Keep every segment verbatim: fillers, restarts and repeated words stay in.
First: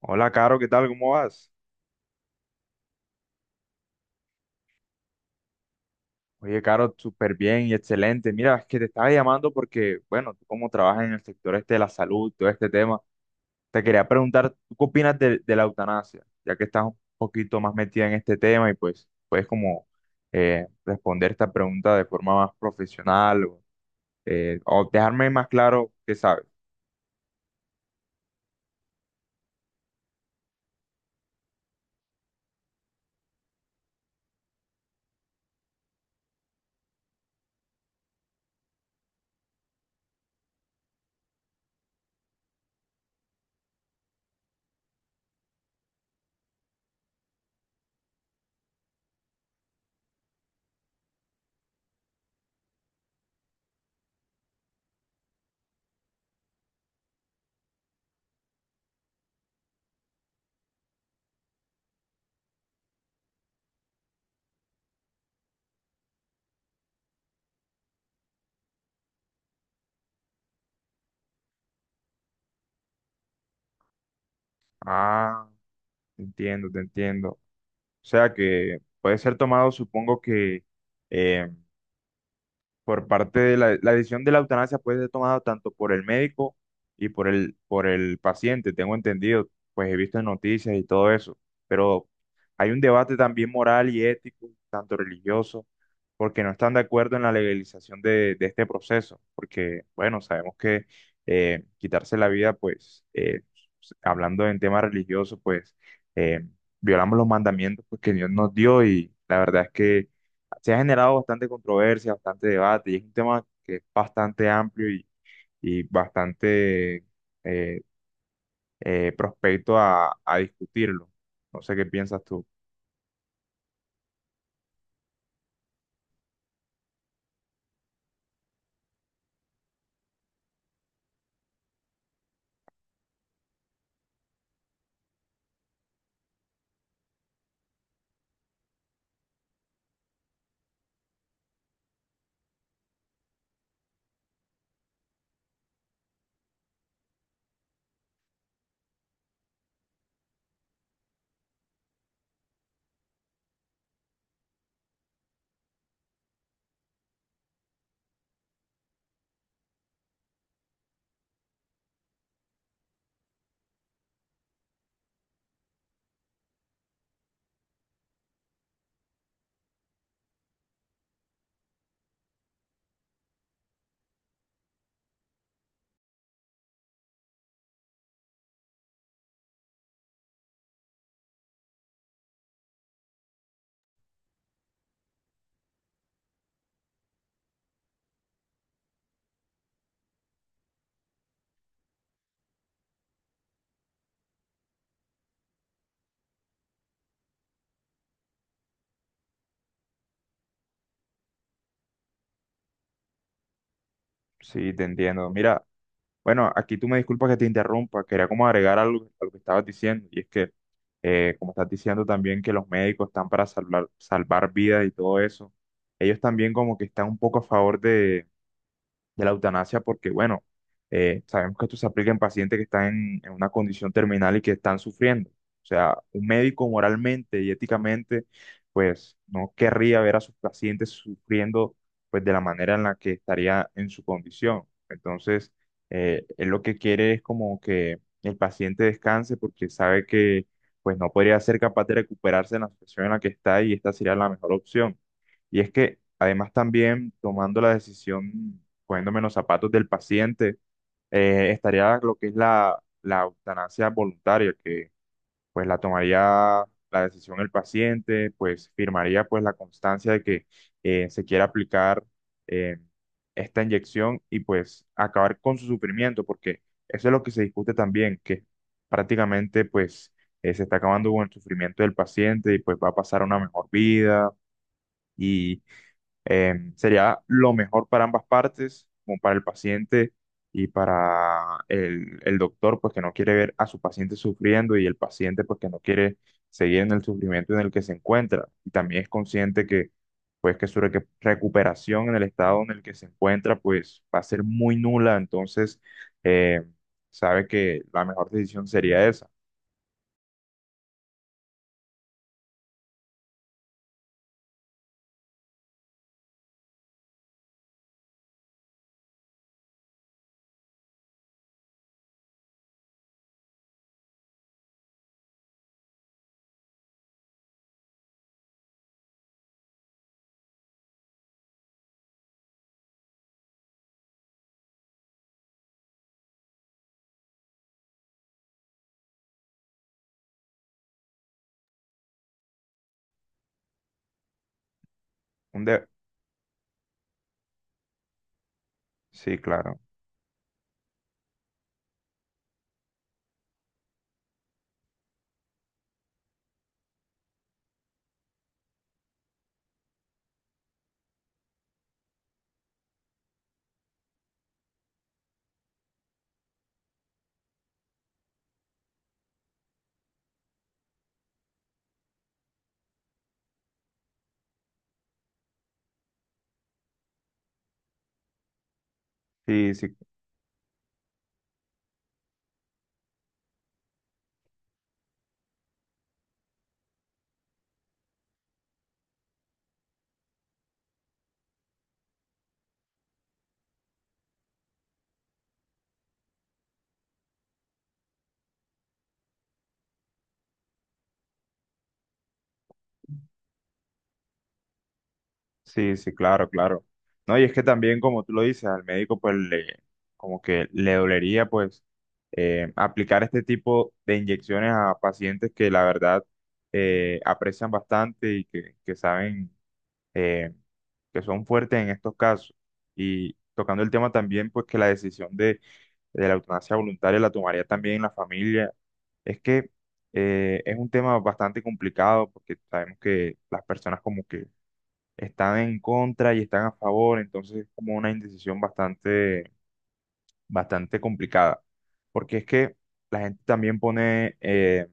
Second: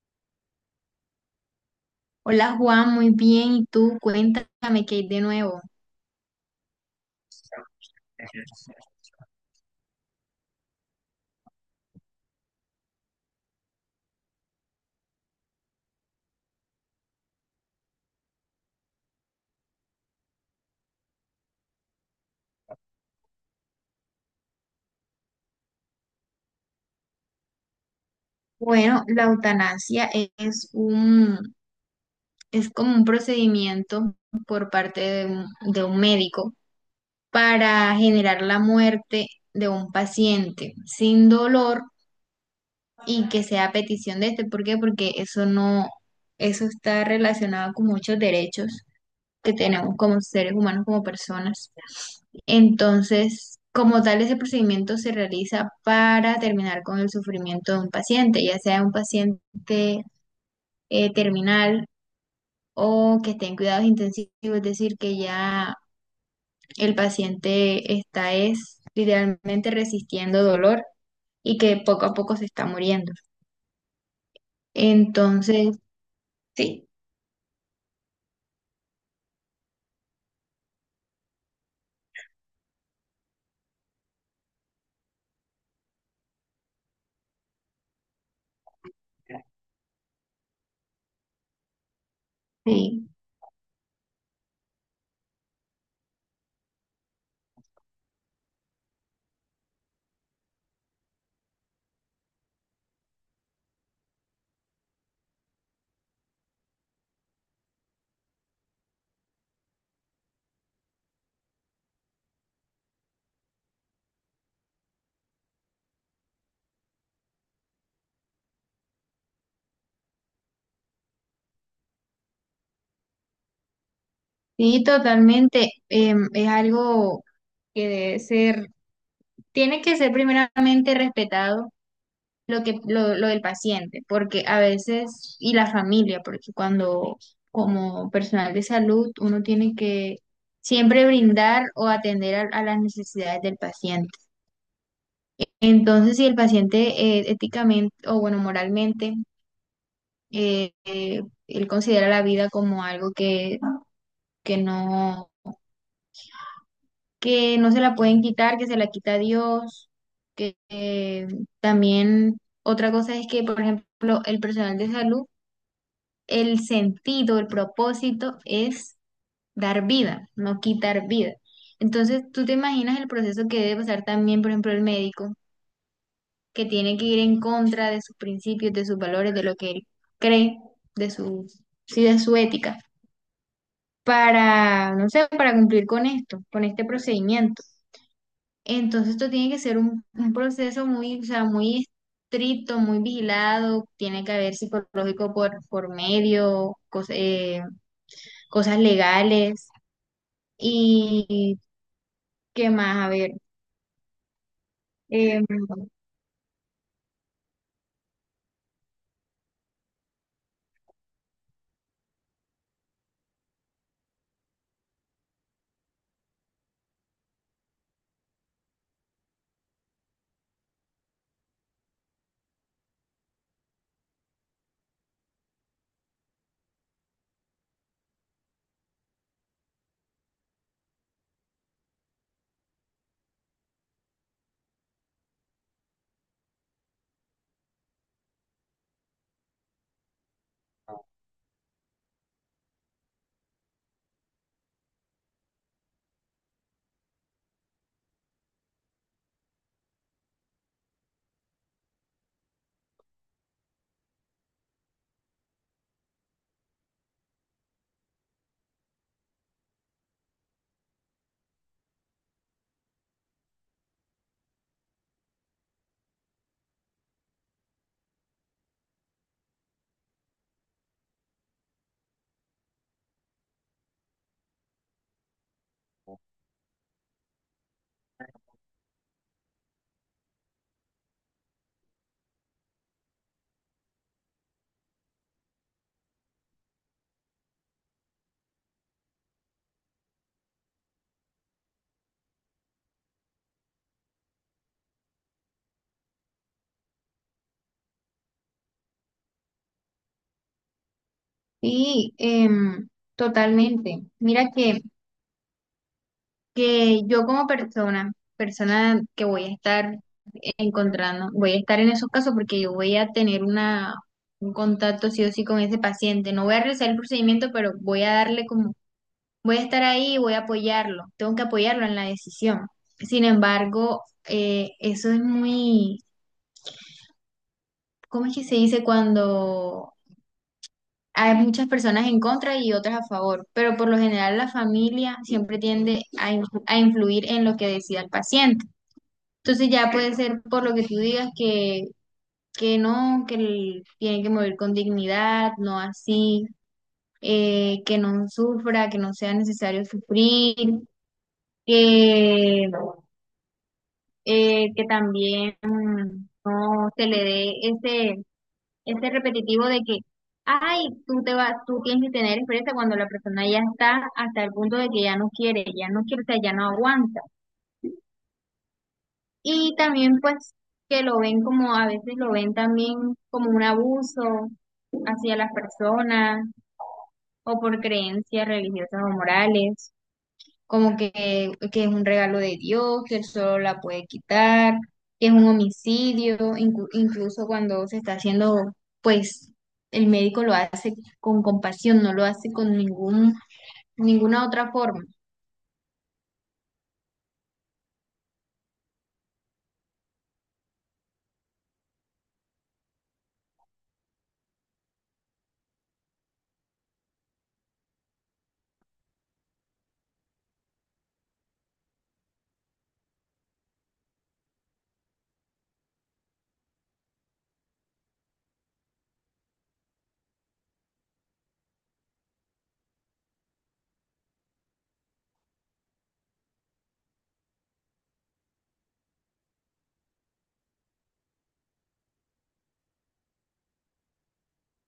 Hola, Caro, ¿qué tal? ¿Cómo vas? Hola Juan, muy bien. ¿Y tú? Cuéntame qué hay de nuevo. Oye, Caro, súper bien y excelente. Mira, es que te estaba llamando porque, bueno, tú como trabajas en el sector este de la salud, todo este tema, te quería preguntar, ¿tú qué opinas de, de la eutanasia? Ya que estás un poquito más metida en este tema y pues puedes como eh, responder esta pregunta de forma más profesional o, eh, o dejarme más claro qué sabes. Bueno, la eutanasia es un, es como un procedimiento por parte de un, de un médico para generar la muerte de un paciente sin dolor y que sea a petición de este. ¿Por qué? Porque eso no, eso está relacionado con muchos derechos que tenemos como seres humanos, como personas. Entonces, como tal, ese procedimiento se realiza para terminar con el sufrimiento de un paciente, ya sea un paciente eh, terminal o que esté en cuidados intensivos, es decir, que ya el paciente está es literalmente resistiendo dolor y que poco a poco se está muriendo. Ah, Entonces, te entiendo, te sí, entiendo. O sea que puede ser tomado, supongo que... eh, por parte de la, la decisión de la eutanasia puede ser tomada tanto por el médico y por el, por el paciente, tengo entendido, pues he visto en noticias y todo eso, pero hay un sí, debate también moral y ético, tanto religioso, porque no están de acuerdo en la legalización de, de este proceso, porque, bueno, sabemos que eh, quitarse la vida, pues, eh, hablando en tema religioso, pues, eh, violamos los mandamientos pues, que Dios nos dio y la verdad es que se ha generado bastante controversia, bastante debate, y es un tema que es bastante amplio y, y bastante eh, eh, prospecto a, a discutirlo. No sé qué piensas tú. sí, totalmente. Em, es algo que debe ser. Tiene que ser primeramente respetado lo que lo, lo del paciente, porque a veces, y la familia, porque cuando como personal de salud uno tiene que siempre brindar o atender a, a las necesidades del paciente. Entonces, si el paciente, eh, éticamente o bueno, moralmente, eh, eh, él considera la vida como algo que, que no que no se la pueden quitar, que se la quita Dios, que eh, también otra cosa es que, por ejemplo, el personal de salud, el sentido, el propósito es dar vida, no quitar vida. Entonces, tú te imaginas el proceso que debe pasar también, por ejemplo, el médico, que tiene que ir en contra de sus principios, de sus valores, de lo que él cree, de su, sí, de su ética, para, no sé, para cumplir con esto, con este procedimiento. Entonces esto tiene que ser un, un proceso muy, o sea, muy estricto, muy vigilado, tiene que haber psicológico por, por medio, cos- eh, cosas legales y qué más, a ver. Sí, te entiendo. em, Mira, bueno, aquí tú me disculpas que te interrumpa, quería como agregar algo a lo que estabas diciendo, y es que, eh, como estás diciendo también que los médicos están para salvar, salvar vidas y todo eso, ellos también como que están un poco a favor de de la eutanasia porque, bueno, eh, sabemos que esto se aplica en pacientes que están en, en una condición terminal y que están sufriendo. O sea, un médico moralmente y éticamente, pues no querría ver a sus pacientes sufriendo, pues de la manera en la que estaría en su condición. Entonces, eh, él lo que quiere es como que el paciente descanse porque sabe que, pues no podría ser capaz de recuperarse en la situación en la que está y esta sería la mejor opción. Y es que además también tomando la decisión poniéndome en los zapatos del paciente, eh, estaría lo que es la, la eutanasia voluntaria, que pues la tomaría la decisión el paciente, pues firmaría pues la constancia de que eh, se quiere aplicar eh, esta inyección y pues acabar con su sufrimiento, porque eso es lo que se discute también, que prácticamente pues eh, se está acabando con el sufrimiento del paciente y pues va a pasar a una mejor vida. Y eh, sería lo mejor para ambas partes, como para el paciente y para el, el doctor, pues que no quiere ver a su paciente sufriendo y el paciente, pues que no quiere seguir en el sufrimiento en el que se encuentra. Y también es consciente que, pues que su recu- recuperación en el estado en el que se encuentra, pues va a ser muy nula. Entonces, eh, sabe que la mejor decisión sería esa. sí, em, totalmente. Mira que, que yo como persona, persona que voy a estar encontrando, voy a estar en esos casos porque yo voy a tener una, un contacto sí o sí con ese paciente. No voy a realizar el procedimiento, pero voy a darle como voy a estar ahí y voy a apoyarlo, tengo que apoyarlo en la decisión. Sin embargo, eh, eso es muy, ¿cómo es que se dice cuando hay muchas personas en contra y otras a favor? Pero por lo general la familia siempre Un de- tiende a, in- a influir en lo que decida el paciente. sí, Entonces claro. ya puede ser por lo que tú digas que, que no, que el- tiene que morir con dignidad, no así, eh, que no sufra, que no sea necesario sufrir que eh, que también mm, no se le dé ese, ese repetitivo de que, ay, tú te vas, tú tienes que tener experiencia cuando la persona ya está hasta el punto de que ya no quiere, ya no quiere, o sea, ya no aguanta. Sí, Y sí. también pues que lo ven como, a veces lo ven también como un abuso hacia las personas o por creencias religiosas o morales. Como que, que es un regalo de Dios, que él solo la puede quitar, que es un homicidio, inclu- incluso cuando se está haciendo, pues el médico lo hace con compasión, no lo hace con ningún, ninguna otra forma. Sí, sí, claro, claro. No, y es que también, como tú lo dices, al médico pues le, como que le dolería pues eh, aplicar este tipo de inyecciones a pacientes que la verdad eh, aprecian bastante y que, que saben eh, que son fuertes en estos casos. Y tocando el tema también pues que la decisión de, de la eutanasia voluntaria la tomaría también la familia. Es que eh, es un tema bastante complicado porque sabemos que las personas como que están en contra y están a favor, entonces es como una indecisión bastante, bastante complicada, porque es que la gente también pone eh,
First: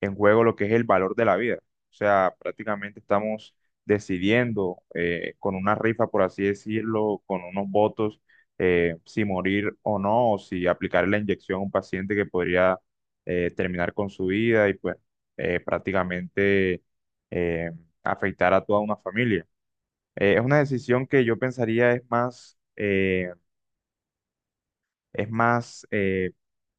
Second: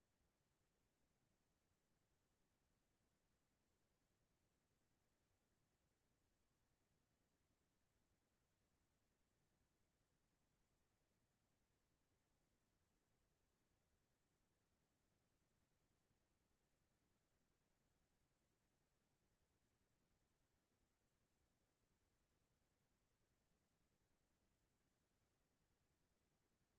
en juego lo que es el valor de la vida, o sea, prácticamente estamos decidiendo eh, con una rifa, por así decirlo, con unos votos, eh, si morir o no, o si aplicar la inyección a un paciente que podría eh, terminar con su vida y pues eh, prácticamente eh, afectar a toda una familia. Eh, es una decisión que yo pensaría es más, eh, es más eh,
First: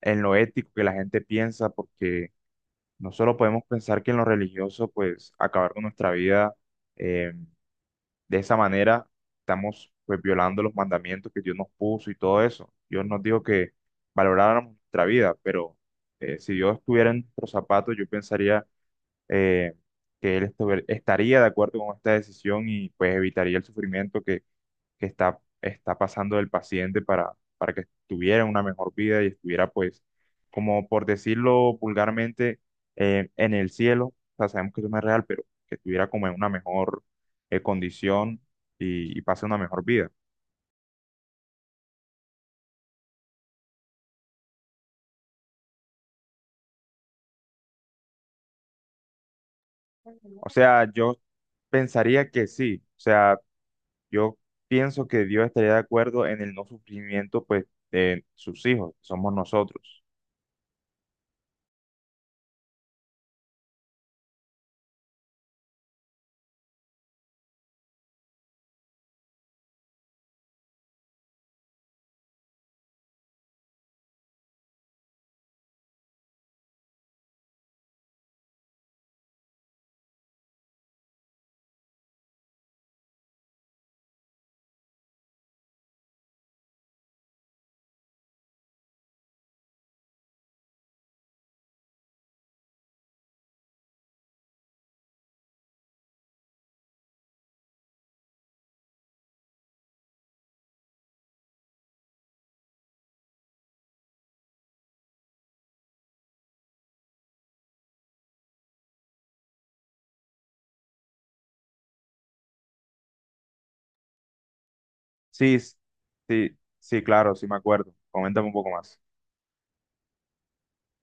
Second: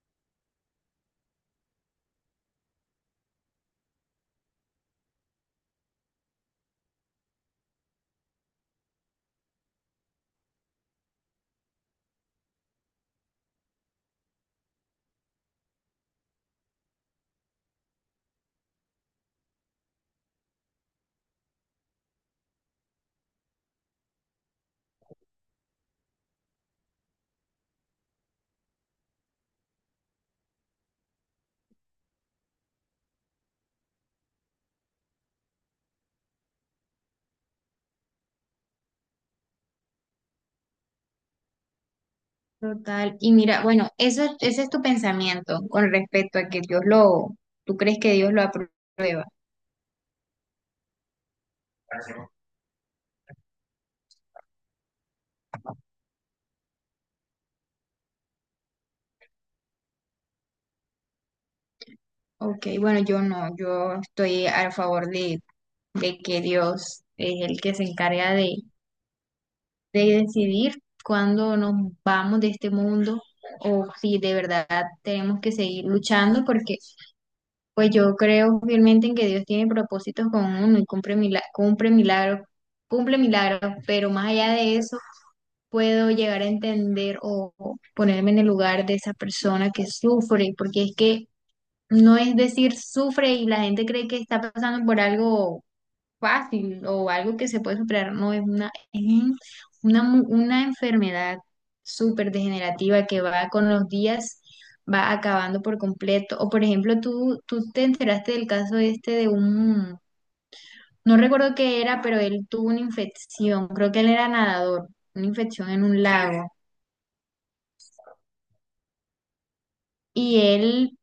en lo ético que la gente piensa, porque no solo podemos pensar que en lo religioso, pues acabar con nuestra vida eh, de esa manera, estamos pues violando los mandamientos que Dios nos puso y todo eso. Dios nos dijo que valoráramos nuestra vida, pero eh, si Dios estuviera en nuestros zapatos, yo pensaría eh, que Él estuviera- estaría de acuerdo con esta decisión y pues evitaría el sufrimiento que que está, está pasando el paciente para, para que tuviera una mejor vida y estuviera, pues, como por decirlo vulgarmente, eh, en el cielo. O sea, sabemos que eso no es real, pero que estuviera como en una mejor eh, condición y, y pase una mejor vida. Total. Y mira, bueno, eso, es- ese es tu pensamiento con respecto a que Dios lo, tú crees que Dios lo aprueba. O sea, yo pensaría que sí. O sea, yo pienso que Dios estaría de acuerdo en el no sufrimiento, pues, de sus hijos, que somos nosotros. Ok, bueno, yo no, yo estoy a favor de, de que Dios es el que se encarga de de decidir cuándo nos vamos de este mundo o si de verdad tenemos que seguir luchando, porque pues yo creo fielmente en que Dios tiene propósitos con uno y cumple milagros, cumple milagros, cumple milagros, pero más allá de eso puedo llegar a entender o o ponerme en el lugar de esa persona que sufre, porque es que no es decir sufre y la gente cree que está pasando por algo fácil o algo que se puede superar, no es una, es un- una, mu- una enfermedad súper degenerativa que va con los días, va acabando por completo. O por ejemplo, tú, tú te enteraste del caso este de un, no recuerdo qué era, pero él tuvo una infección, creo que él era nadador, una Sí, infección s- en un lago. sí, sí, claro, sí me acuerdo. Coméntame un poco más. Y él,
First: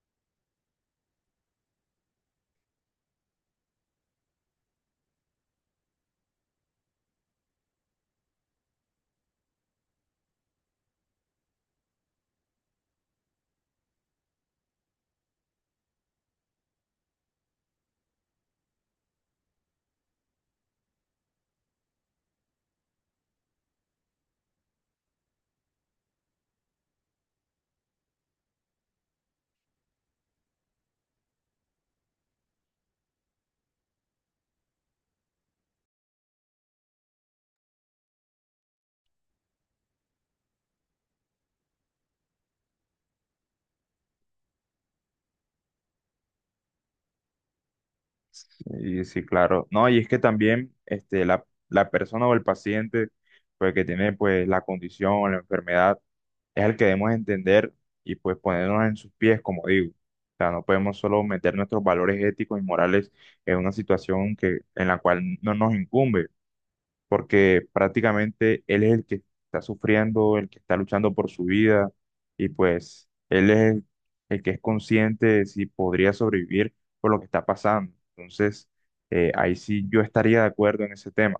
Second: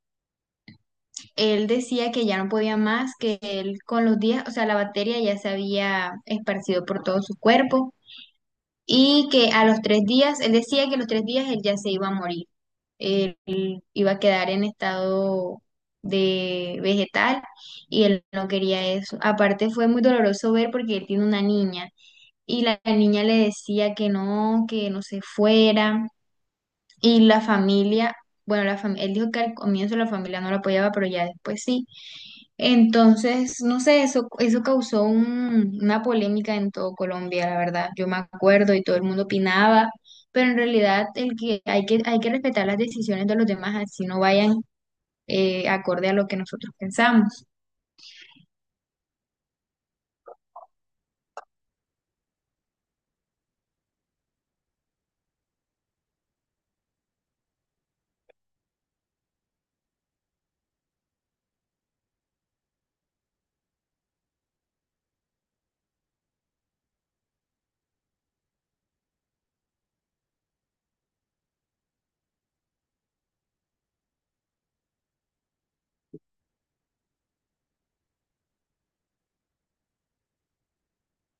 él decía que ya no podía más, que él con los días, o sea, la bacteria ya se había esparcido por todo su cuerpo y que a los tres días, él decía que a los tres días él ya se iba a morir. Él iba a quedar en estado de vegetal y él no quería eso. Aparte fue muy doloroso ver porque él tiene una niña y la niña le decía que no, que no se fuera y la familia, bueno, la fam- él dijo que al comienzo la familia no lo apoyaba, pero ya después sí. Entonces, no sé, eso, eso causó un- una polémica en todo Colombia, la verdad. Yo me acuerdo y todo el mundo opinaba, pero en realidad el que hay que, hay que respetar las decisiones de los demás, así no vayan eh, acorde a lo que nosotros pensamos. Sí, sí, claro. No, y es que también este, la, la persona o el paciente pues, que tiene pues, la condición o la enfermedad es el que debemos entender y pues ponernos en sus pies, como digo. O sea, no podemos solo meter nuestros valores éticos y morales en una situación que, en la cual no nos incumbe porque prácticamente él es el que está sufriendo, el que está luchando por su vida y pues él es el, el que es consciente de si podría sobrevivir por lo que está pasando. Entonces, eh, ahí sí yo estaría de acuerdo en ese tema.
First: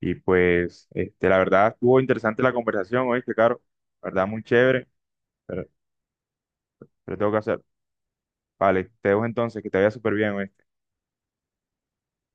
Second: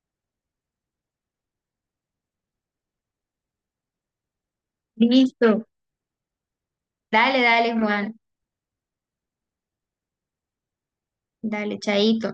Y pues, este, la verdad, estuvo interesante la conversación, oíste, Caro, la verdad, muy chévere, pero, Listo. pero tengo que Dale, hacer. dale, Juan. Vale, te dejo entonces, que te vaya súper bien, Dale, chaito.